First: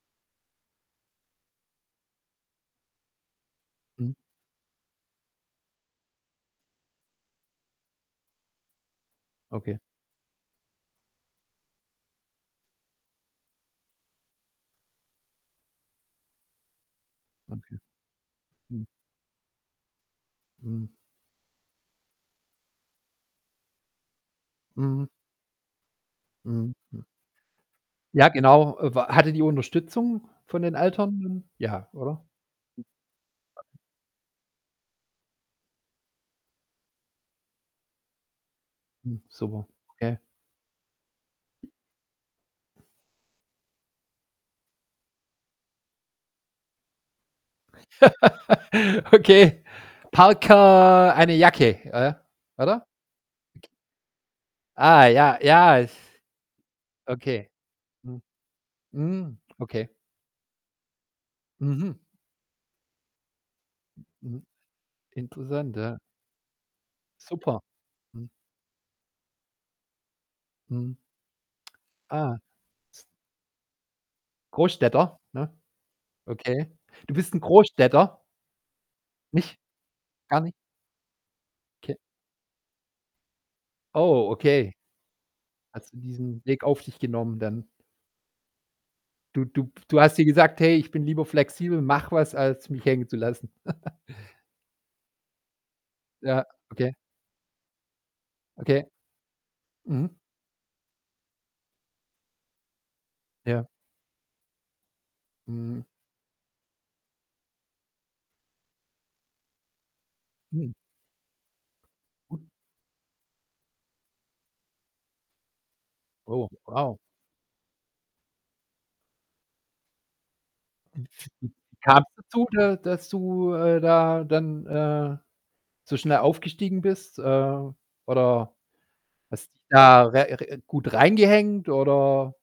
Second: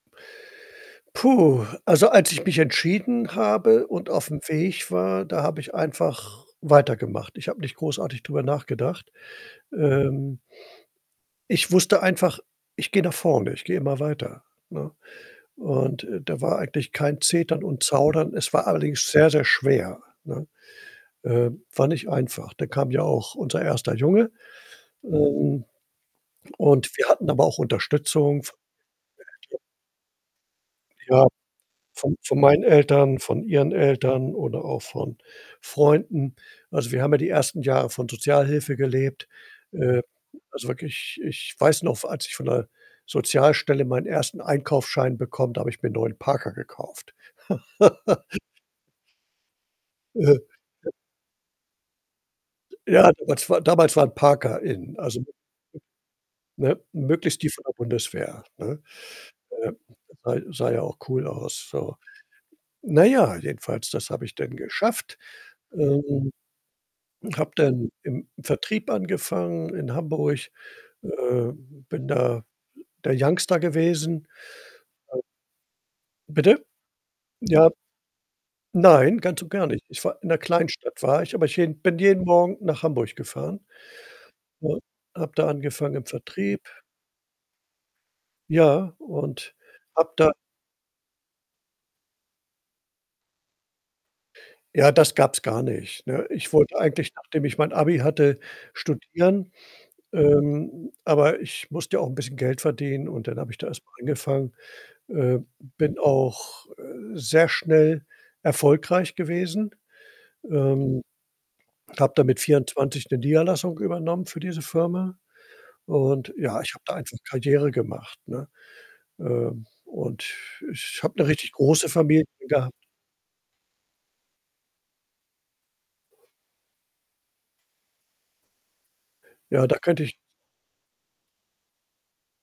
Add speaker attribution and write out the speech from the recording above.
Speaker 1: Puh, also, als ich mich entschieden habe und
Speaker 2: Mhm.
Speaker 1: auf’m Weg war, da habe ich einfach weitergemacht. Ich habe nicht großartig drüber nachgedacht,
Speaker 2: Okay.
Speaker 1: ähm. Ich wusste einfach, ich gehe nach vorne, ich gehe immer weiter, ne? Und, äh, da war eigentlich kein Zetern
Speaker 2: Okay.
Speaker 1: und Zaudern, es war
Speaker 2: Mhm.
Speaker 1: allerdings sehr, sehr schwer, ne?
Speaker 2: Mhm.
Speaker 1: Ähm, war nicht einfach. Dann kam ja auch unser erster Junge,
Speaker 2: Mhm.
Speaker 1: ähm,
Speaker 2: Mhm,
Speaker 1: und
Speaker 2: hm.
Speaker 1: wir hatten aber auch
Speaker 2: Ja,
Speaker 1: Unterstützung v
Speaker 2: genau. Äh, w hattet ihr
Speaker 1: [unintelligible]
Speaker 2: Unterstützung von den Eltern?
Speaker 1: Ja,
Speaker 2: N ja,
Speaker 1: von
Speaker 2: oder?
Speaker 1: von meinen Eltern, von ihren Eltern oder auch von Freunden. Also, wir haben ja die ersten Jahre von Sozialhilfe
Speaker 2: Mhm,
Speaker 1: gelebt,
Speaker 2: super,
Speaker 1: äh,
Speaker 2: okay.
Speaker 1: also, wirklich, ich weiß noch, v als ich von der Sozialstelle meinen 1. Einkaufsschein bekomme, da habe ich mir 'n neuen Parker gekauft.
Speaker 2: Okay.
Speaker 1: Aha. Ja.
Speaker 2: Parker, eine Jacke, äh, oder?
Speaker 1: Ja, damals war damals waren Parker in,
Speaker 2: Ah,
Speaker 1: also,
Speaker 2: ja, ja, ist
Speaker 1: ne, möglichst die
Speaker 2: okay.
Speaker 1: von der
Speaker 2: Mhm.
Speaker 1: Bundeswehr, ne?
Speaker 2: Mhm,
Speaker 1: Ähm,
Speaker 2: okay.
Speaker 1: sah sah ja auch cool aus,
Speaker 2: Mhm.
Speaker 1: so. Na ja, jedenfalls, das habe ich
Speaker 2: Mhm.
Speaker 1: dann geschafft,
Speaker 2: Interessant, ja.
Speaker 1: ähm, und habe
Speaker 2: Super,
Speaker 1: dann im
Speaker 2: mhm.
Speaker 1: Vertrieb angefangen in Hamburg,
Speaker 2: Mhm.
Speaker 1: äh, bin
Speaker 2: Ah.
Speaker 1: da, äh,
Speaker 2: S
Speaker 1: der Youngster gewesen.
Speaker 2: Großstädter,
Speaker 1: Al
Speaker 2: ne?
Speaker 1: Bitte?
Speaker 2: Okay. Du bist 'n
Speaker 1: Ja.
Speaker 2: Großstädter?
Speaker 1: Nein, ganz und
Speaker 2: Nicht?
Speaker 1: gar nicht. Ich war in 'ner
Speaker 2: Gar nicht?
Speaker 1: Kleinstadt war ich, aber ich hin
Speaker 2: Okay.
Speaker 1: bin jeden Morgen nach Hamburg gefahren,
Speaker 2: Oh, okay.
Speaker 1: ne, habe da
Speaker 2: Hattest
Speaker 1: angefangen
Speaker 2: du
Speaker 1: im
Speaker 2: diesen
Speaker 1: Vertrieb.
Speaker 2: Weg auf dich genommen dann?
Speaker 1: Ja,
Speaker 2: Du
Speaker 1: und
Speaker 2: du pf du
Speaker 1: habe
Speaker 2: hast dir
Speaker 1: da
Speaker 2: gesagt: „Hey, ich bin lieber flexibel, mach was, als mich hängen zu lassen.“
Speaker 1: Ja, das gab's gar nicht, ne?
Speaker 2: Ja,
Speaker 1: Ich wollte
Speaker 2: okay.
Speaker 1: eigentlich, nachdem ich mein Abi hatte,
Speaker 2: Okay.
Speaker 1: studieren.
Speaker 2: Mhm.
Speaker 1: Ähm, aber ich musste ja auch 'n bisschen Geld verdienen und dann habe ich
Speaker 2: Ja.
Speaker 1: da erst mal angefangen. Äh,
Speaker 2: Mhm.
Speaker 1: bin auch, äh, sehr schnell erfolgreich gewesen,
Speaker 2: Mhm.
Speaker 1: ähm, habe da mit
Speaker 2: [unintelligible]
Speaker 1: 24 'ne Niederlassung übernommen für diese Firma. Und,
Speaker 2: Oh,
Speaker 1: ja, ich habe da
Speaker 2: wow.
Speaker 1: einfach Karriere gemacht, ne? Ähm, und ich habe 'ne richtig
Speaker 2: [unintelligible]
Speaker 1: große
Speaker 2: kam's
Speaker 1: Familie
Speaker 2: dazu,
Speaker 1: gehabt.
Speaker 2: da dass du, äh, da dann, äh, so schnell aufgestiegen bist, äh? Oder hast dich
Speaker 1: Ja, da könnte
Speaker 2: da
Speaker 1: ich
Speaker 2: re re gut reingehängt oder